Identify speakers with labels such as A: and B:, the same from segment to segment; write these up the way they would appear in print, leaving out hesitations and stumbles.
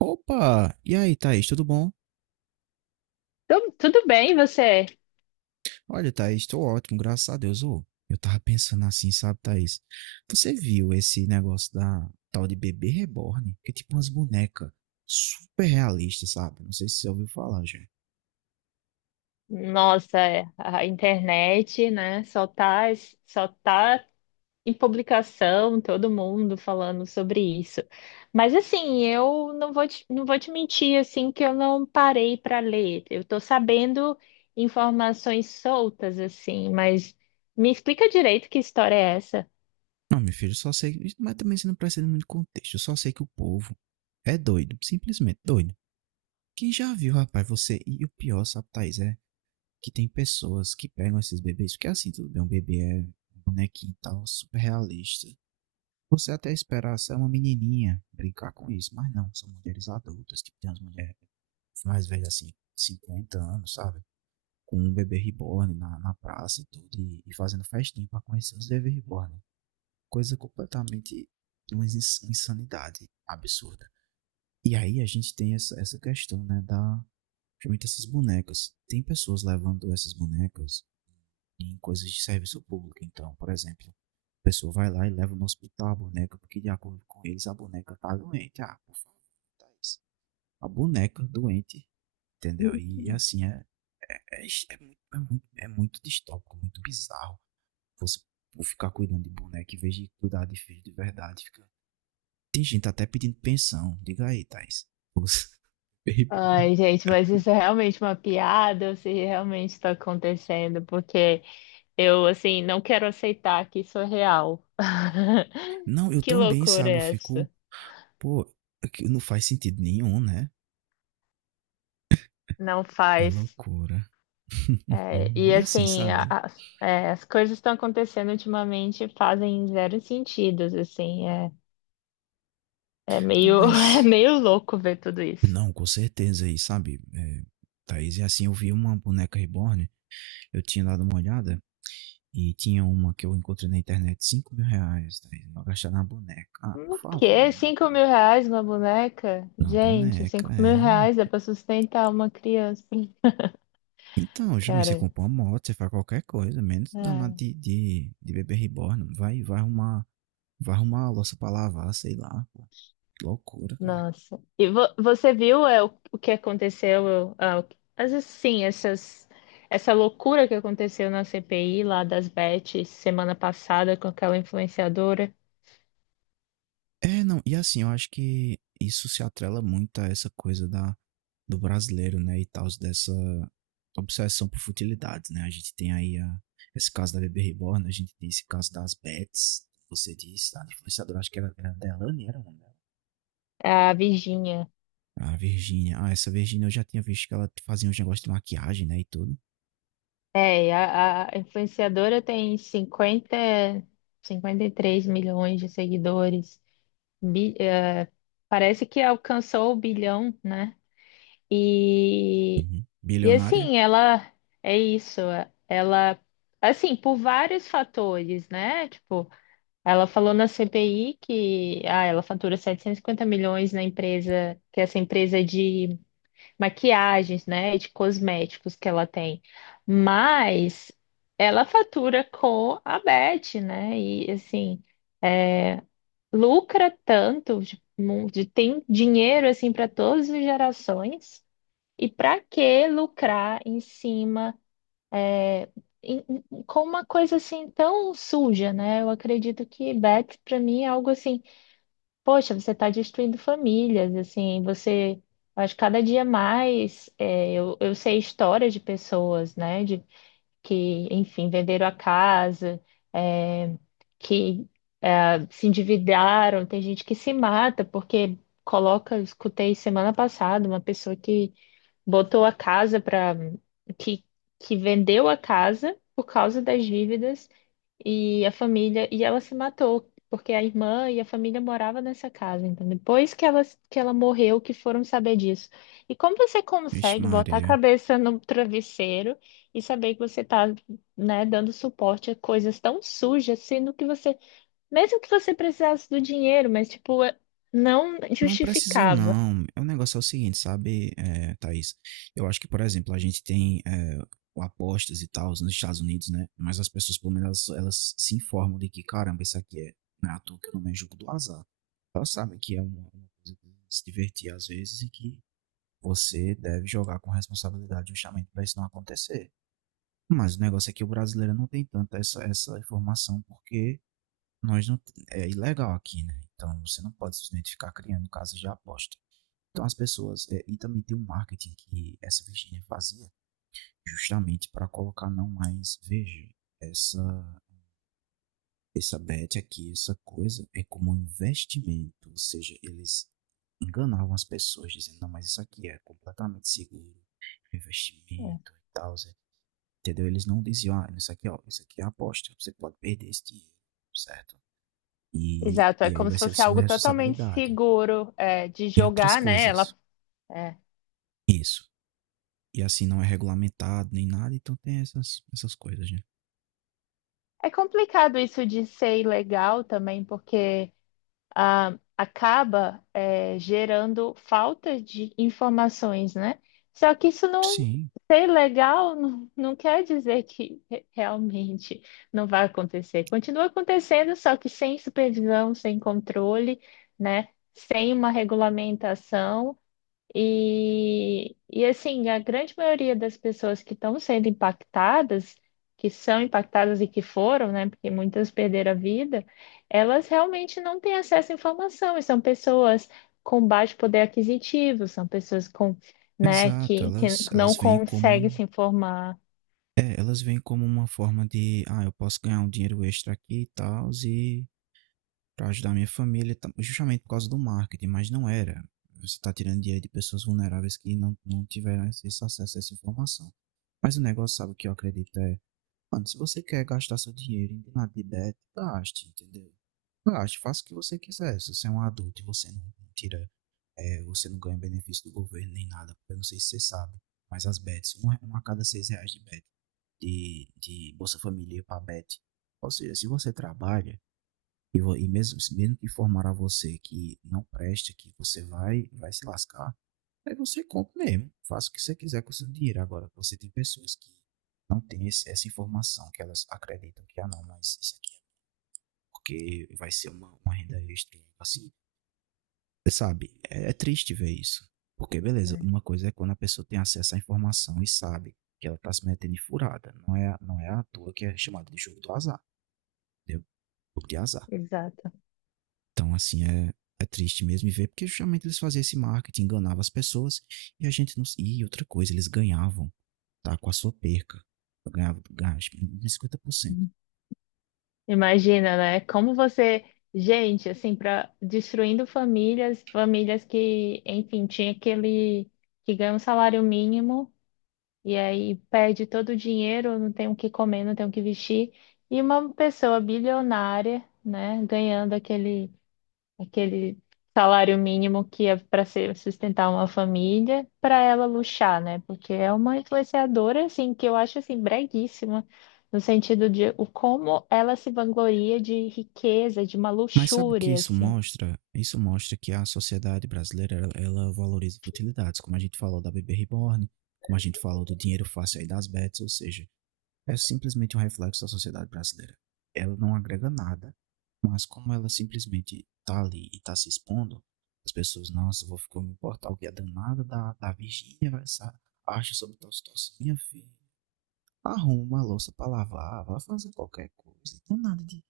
A: Opa! E aí, Thaís, tudo bom?
B: Tudo bem, você?
A: Olha, Thaís, tô ótimo, graças a Deus. Ô, eu tava pensando assim, sabe, Thaís? Você viu esse negócio da tal de bebê reborn? Que é tipo umas bonecas super realistas, sabe? Não sei se você ouviu falar, já.
B: Nossa, é, a internet, né? Só tá em publicação, todo mundo falando sobre isso. Mas assim, eu não vou te, não vou te mentir assim que eu não parei para ler. Eu tô sabendo informações soltas assim, mas me explica direito que história é essa?
A: Não, meu filho, eu só sei, mas também você não precisa de muito contexto. Eu só sei que o povo é doido, simplesmente doido. Quem já viu, rapaz, você. E o pior, sabe, Thaís, é que tem pessoas que pegam esses bebês, porque assim, tudo bem, um bebê é um bonequinho e tal, super realista. Você até esperar ser uma menininha brincar com isso, mas não, são mulheres adultas, que tem umas mulheres mais velhas assim, 50 anos, sabe? Com um bebê reborn na praça e tudo, e fazendo festinha pra conhecer os bebês reborn. Coisa completamente, uma insanidade absurda. E aí a gente tem essa questão, né, da, principalmente essas bonecas. Tem pessoas levando essas bonecas em coisas de serviço público. Então, por exemplo, a pessoa vai lá e leva no hospital a boneca, porque de acordo com eles a boneca tá doente. Ah, por favor, tá isso. A boneca doente, entendeu? E assim, é, é muito distópico, muito bizarro. Você ficar cuidando de boneca em vez de cuidar de filho de verdade. Tem gente até pedindo pensão. Diga aí, Thais.
B: Ai, gente, mas isso é realmente uma piada ou se realmente está acontecendo? Porque eu, assim, não quero aceitar que isso é real.
A: Não, eu
B: Que
A: também,
B: loucura
A: sabe? Eu
B: é
A: fico.
B: essa?
A: Pô, não faz sentido nenhum, né?
B: Não
A: É
B: faz.
A: loucura.
B: É, e,
A: E assim,
B: assim,
A: sabe?
B: as coisas estão acontecendo ultimamente e fazem zero sentido, assim. É
A: Não,
B: meio, é
A: mas.
B: meio louco ver tudo isso.
A: Não, com certeza aí, sabe? É, Thaís, e assim, eu vi uma boneca reborn, eu tinha dado uma olhada, e tinha uma que eu encontrei na internet, 5.000 reais, Thaís, eu vou gastar na boneca. Ah, por
B: O
A: favor,
B: quê?
A: né?
B: Cinco
A: meu
B: mil reais uma boneca?
A: Na
B: Gente,
A: boneca,
B: cinco mil
A: é,
B: reais é
A: rapaz.
B: pra sustentar uma criança.
A: Então, já me você
B: Cara,
A: compra uma moto, você faz qualquer coisa, menos danado
B: é.
A: de bebê reborn, vai arrumar a louça pra lavar, sei lá, pô. Loucura, cara.
B: Nossa. E você viu o que aconteceu? Às vezes, sim, essa loucura que aconteceu na CPI lá das Bet semana passada com aquela influenciadora,
A: É, não, e assim, eu acho que isso se atrela muito a essa coisa da, do brasileiro, né, e tal, dessa obsessão por futilidades, né? A gente tem aí a, esse caso da Bebê Reborn, a gente tem esse caso das Bets, você disse, a influenciadora, acho que era, Delane, era o nome dela.
B: a Virginia.
A: A Virgínia, ah, essa Virgínia eu já tinha visto que ela fazia uns negócios de maquiagem, né, e tudo.
B: É, e a influenciadora tem cinquenta e três milhões de seguidores. Bi- eh, Parece que alcançou o bilhão, né? E
A: Uhum.
B: E
A: Bilionária?
B: assim, é isso, ela assim, por vários fatores, né? Tipo, ela falou na CPI que ela fatura 750 milhões na empresa, que é essa empresa de maquiagens, né, de cosméticos que ela tem. Mas ela fatura com a Beth, né? E assim, lucra tanto, tem dinheiro assim para todas as gerações. E para que lucrar em cima com uma coisa assim tão suja, né? Eu acredito que Beth, para mim, é algo assim, poxa, você está destruindo famílias, assim, você. Eu Acho que cada dia mais eu sei histórias de pessoas, né? De que, enfim, venderam a casa, é, que é, se endividaram, tem gente que se mata, porque coloca, eu escutei semana passada uma pessoa que botou a casa para que, que vendeu a casa por causa das dívidas e a família e ela se matou porque a irmã e a família morava nessa casa. Então depois que ela morreu que foram saber disso. E como você
A: Vixe
B: consegue botar a
A: Maria.
B: cabeça no travesseiro e saber que você está, né, dando suporte a coisas tão sujas, sendo que você mesmo que você precisasse do dinheiro, mas tipo é, não
A: Não precisa
B: justificava.
A: não. O negócio é o seguinte, sabe, é, Thaís? Eu acho que, por exemplo, a gente tem apostas e tal nos Estados Unidos, né? Mas as pessoas, pelo menos, elas se informam de que, caramba, isso aqui é, não é à toa que o é jogo do azar. Elas sabem que é uma coisa de se divertir às vezes e que você deve jogar com responsabilidade justamente para isso não acontecer. Mas o negócio é que o brasileiro não tem tanta essa informação porque nós não, é ilegal aqui, né? Então você não pode simplesmente ficar criando casas de aposta. Então as pessoas. E também tem um marketing que essa Virginia fazia justamente para colocar não mais. Veja, essa, essa bet aqui, essa coisa é como um investimento. Ou seja, eles enganavam as pessoas dizendo, não, mas isso aqui é completamente seguro, é investimento e tal. Zé." Entendeu? Eles não diziam, ah, isso aqui, ó, isso aqui é aposta, você pode perder esse dinheiro, certo? E,
B: Exato, é
A: e aí
B: como
A: vai
B: se
A: ser
B: fosse
A: sua
B: algo totalmente
A: responsabilidade.
B: seguro, é, de
A: E outras
B: jogar, né?
A: coisas.
B: Ela, é.
A: Isso. E assim não é regulamentado nem nada, então tem essas coisas, gente.
B: É complicado isso de ser ilegal também, porque ah, acaba é, gerando falta de informações, né? Só que isso não,
A: Sim,
B: ser ilegal não, não quer dizer que realmente não vai acontecer. Continua acontecendo, só que sem supervisão, sem controle, né? Sem uma regulamentação. E assim, a grande maioria das pessoas que estão sendo impactadas, que são impactadas e que foram, né, porque muitas perderam a vida, elas realmente não têm acesso à informação, e são pessoas com baixo poder aquisitivo, são pessoas com, né,
A: exato.
B: que
A: Elas,
B: não
A: elas vêm
B: conseguem
A: como.
B: se informar.
A: É, elas vêm como uma forma de. Ah, eu posso ganhar um dinheiro extra aqui e tal, e pra ajudar minha família, e tal, justamente por causa do marketing, mas não era. Você tá tirando dinheiro de pessoas vulneráveis que não tiveram esse acesso a essa informação. Mas o negócio, sabe o que eu acredito? É, mano, se você quer gastar seu dinheiro em nada de bet, gaste, entendeu? Gaste, faça o que você quiser. Se você é um adulto e você não tira, você não ganha benefício do governo nem nada, porque eu não sei se você sabe, mas as bets, uma a cada 6 reais de bet, de Bolsa Família para bet. Ou seja, se você trabalha, e mesmo, mesmo que informar a você que não presta, que você vai se lascar, aí você compra mesmo, faça o que você quiser com o seu dinheiro. Agora, você tem pessoas que não têm essa informação, que elas acreditam que, ah não, mas isso aqui é porque vai ser uma renda extra, assim, sabe? É triste ver isso. Porque, beleza,
B: É,
A: uma coisa é quando a pessoa tem acesso à informação e sabe que ela tá se metendo em furada. Não é à toa que é chamado de jogo do azar, entendeu? Jogo de azar.
B: exato.
A: Então, assim, é triste mesmo ver, porque justamente eles faziam esse marketing, enganavam as pessoas e a gente não. E outra coisa, eles ganhavam, tá? Com a sua perca. Ganhava 50%.
B: Imagina, né? Como você, gente, assim, para destruindo famílias, famílias que, enfim, tinha aquele que ganha um salário mínimo e aí perde todo o dinheiro, não tem o que comer, não tem o que vestir, e uma pessoa bilionária, né, ganhando aquele salário mínimo que é para ser sustentar uma família, para ela luxar, né? Porque é uma influenciadora assim que eu acho assim breguíssima no sentido de o como ela se vangloria de riqueza, de uma
A: Mas sabe o que
B: luxúria
A: isso
B: assim.
A: mostra? Isso mostra que a sociedade brasileira, ela valoriza utilidades, como a gente falou da bebê reborn, como a gente falou do dinheiro fácil aí das bets, ou seja, é simplesmente um reflexo da sociedade brasileira. Ela não agrega nada, mas como ela simplesmente tá ali e tá se expondo, as pessoas, nossa, vou ficar me importar o que a danada da Virgínia vai acha sobre tal situação. Minha filha, arruma a louça pra lavar, vai fazer qualquer coisa. Danada de,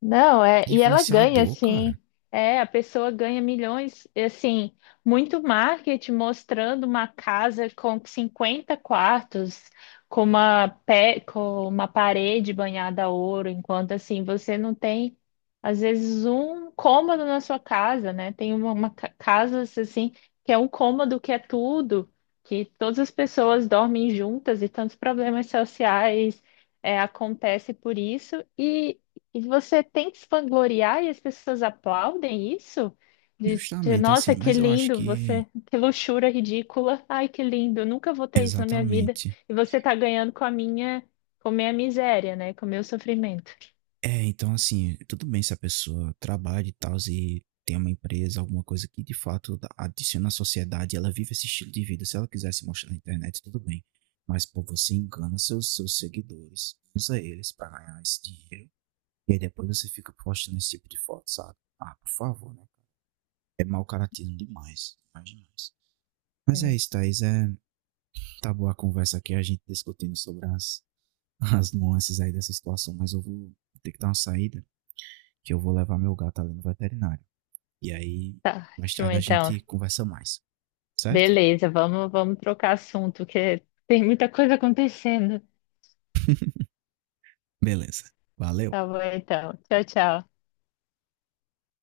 B: Não, é,
A: de
B: e ela ganha,
A: influenciador, cara.
B: assim, é, a pessoa ganha milhões, e, assim, muito marketing mostrando uma casa com 50 quartos, com uma, pé, com uma parede banhada a ouro, enquanto, assim, você não tem, às vezes, um cômodo na sua casa, né? Tem uma casas, assim, que é um cômodo que é tudo, que todas as pessoas dormem juntas e tantos problemas sociais é, acontece por isso. E você tem que se vangloriar e as pessoas aplaudem isso?
A: Justamente
B: Nossa,
A: assim,
B: que
A: mas eu acho
B: lindo
A: que
B: você, que luxúria ridícula. Ai, que lindo, eu nunca vou ter isso na minha vida.
A: exatamente.
B: E você tá ganhando com a minha miséria, né? Com o meu sofrimento.
A: É, então assim, tudo bem se a pessoa trabalha e tal, e tem uma empresa, alguma coisa que de fato adiciona à sociedade, ela vive esse estilo de vida. Se ela quiser se mostrar na internet, tudo bem. Mas, pô, você engana seus seguidores, usa eles pra ganhar esse dinheiro, e aí depois você fica postando esse tipo de foto, sabe? Ah, por favor, né? É mau caratismo demais, demais, demais. Mas é
B: É,
A: isso, Thaís. É, tá boa a conversa aqui, a gente discutindo sobre as nuances aí dessa situação, mas eu vou ter que dar uma saída, que eu vou levar meu gato ali no veterinário. E aí, mais
B: ótimo,
A: tarde a
B: então.
A: gente conversa mais, certo?
B: Beleza, vamos trocar assunto, que tem muita coisa acontecendo.
A: Beleza. Valeu!
B: Tá bom, então. Tchau, tchau.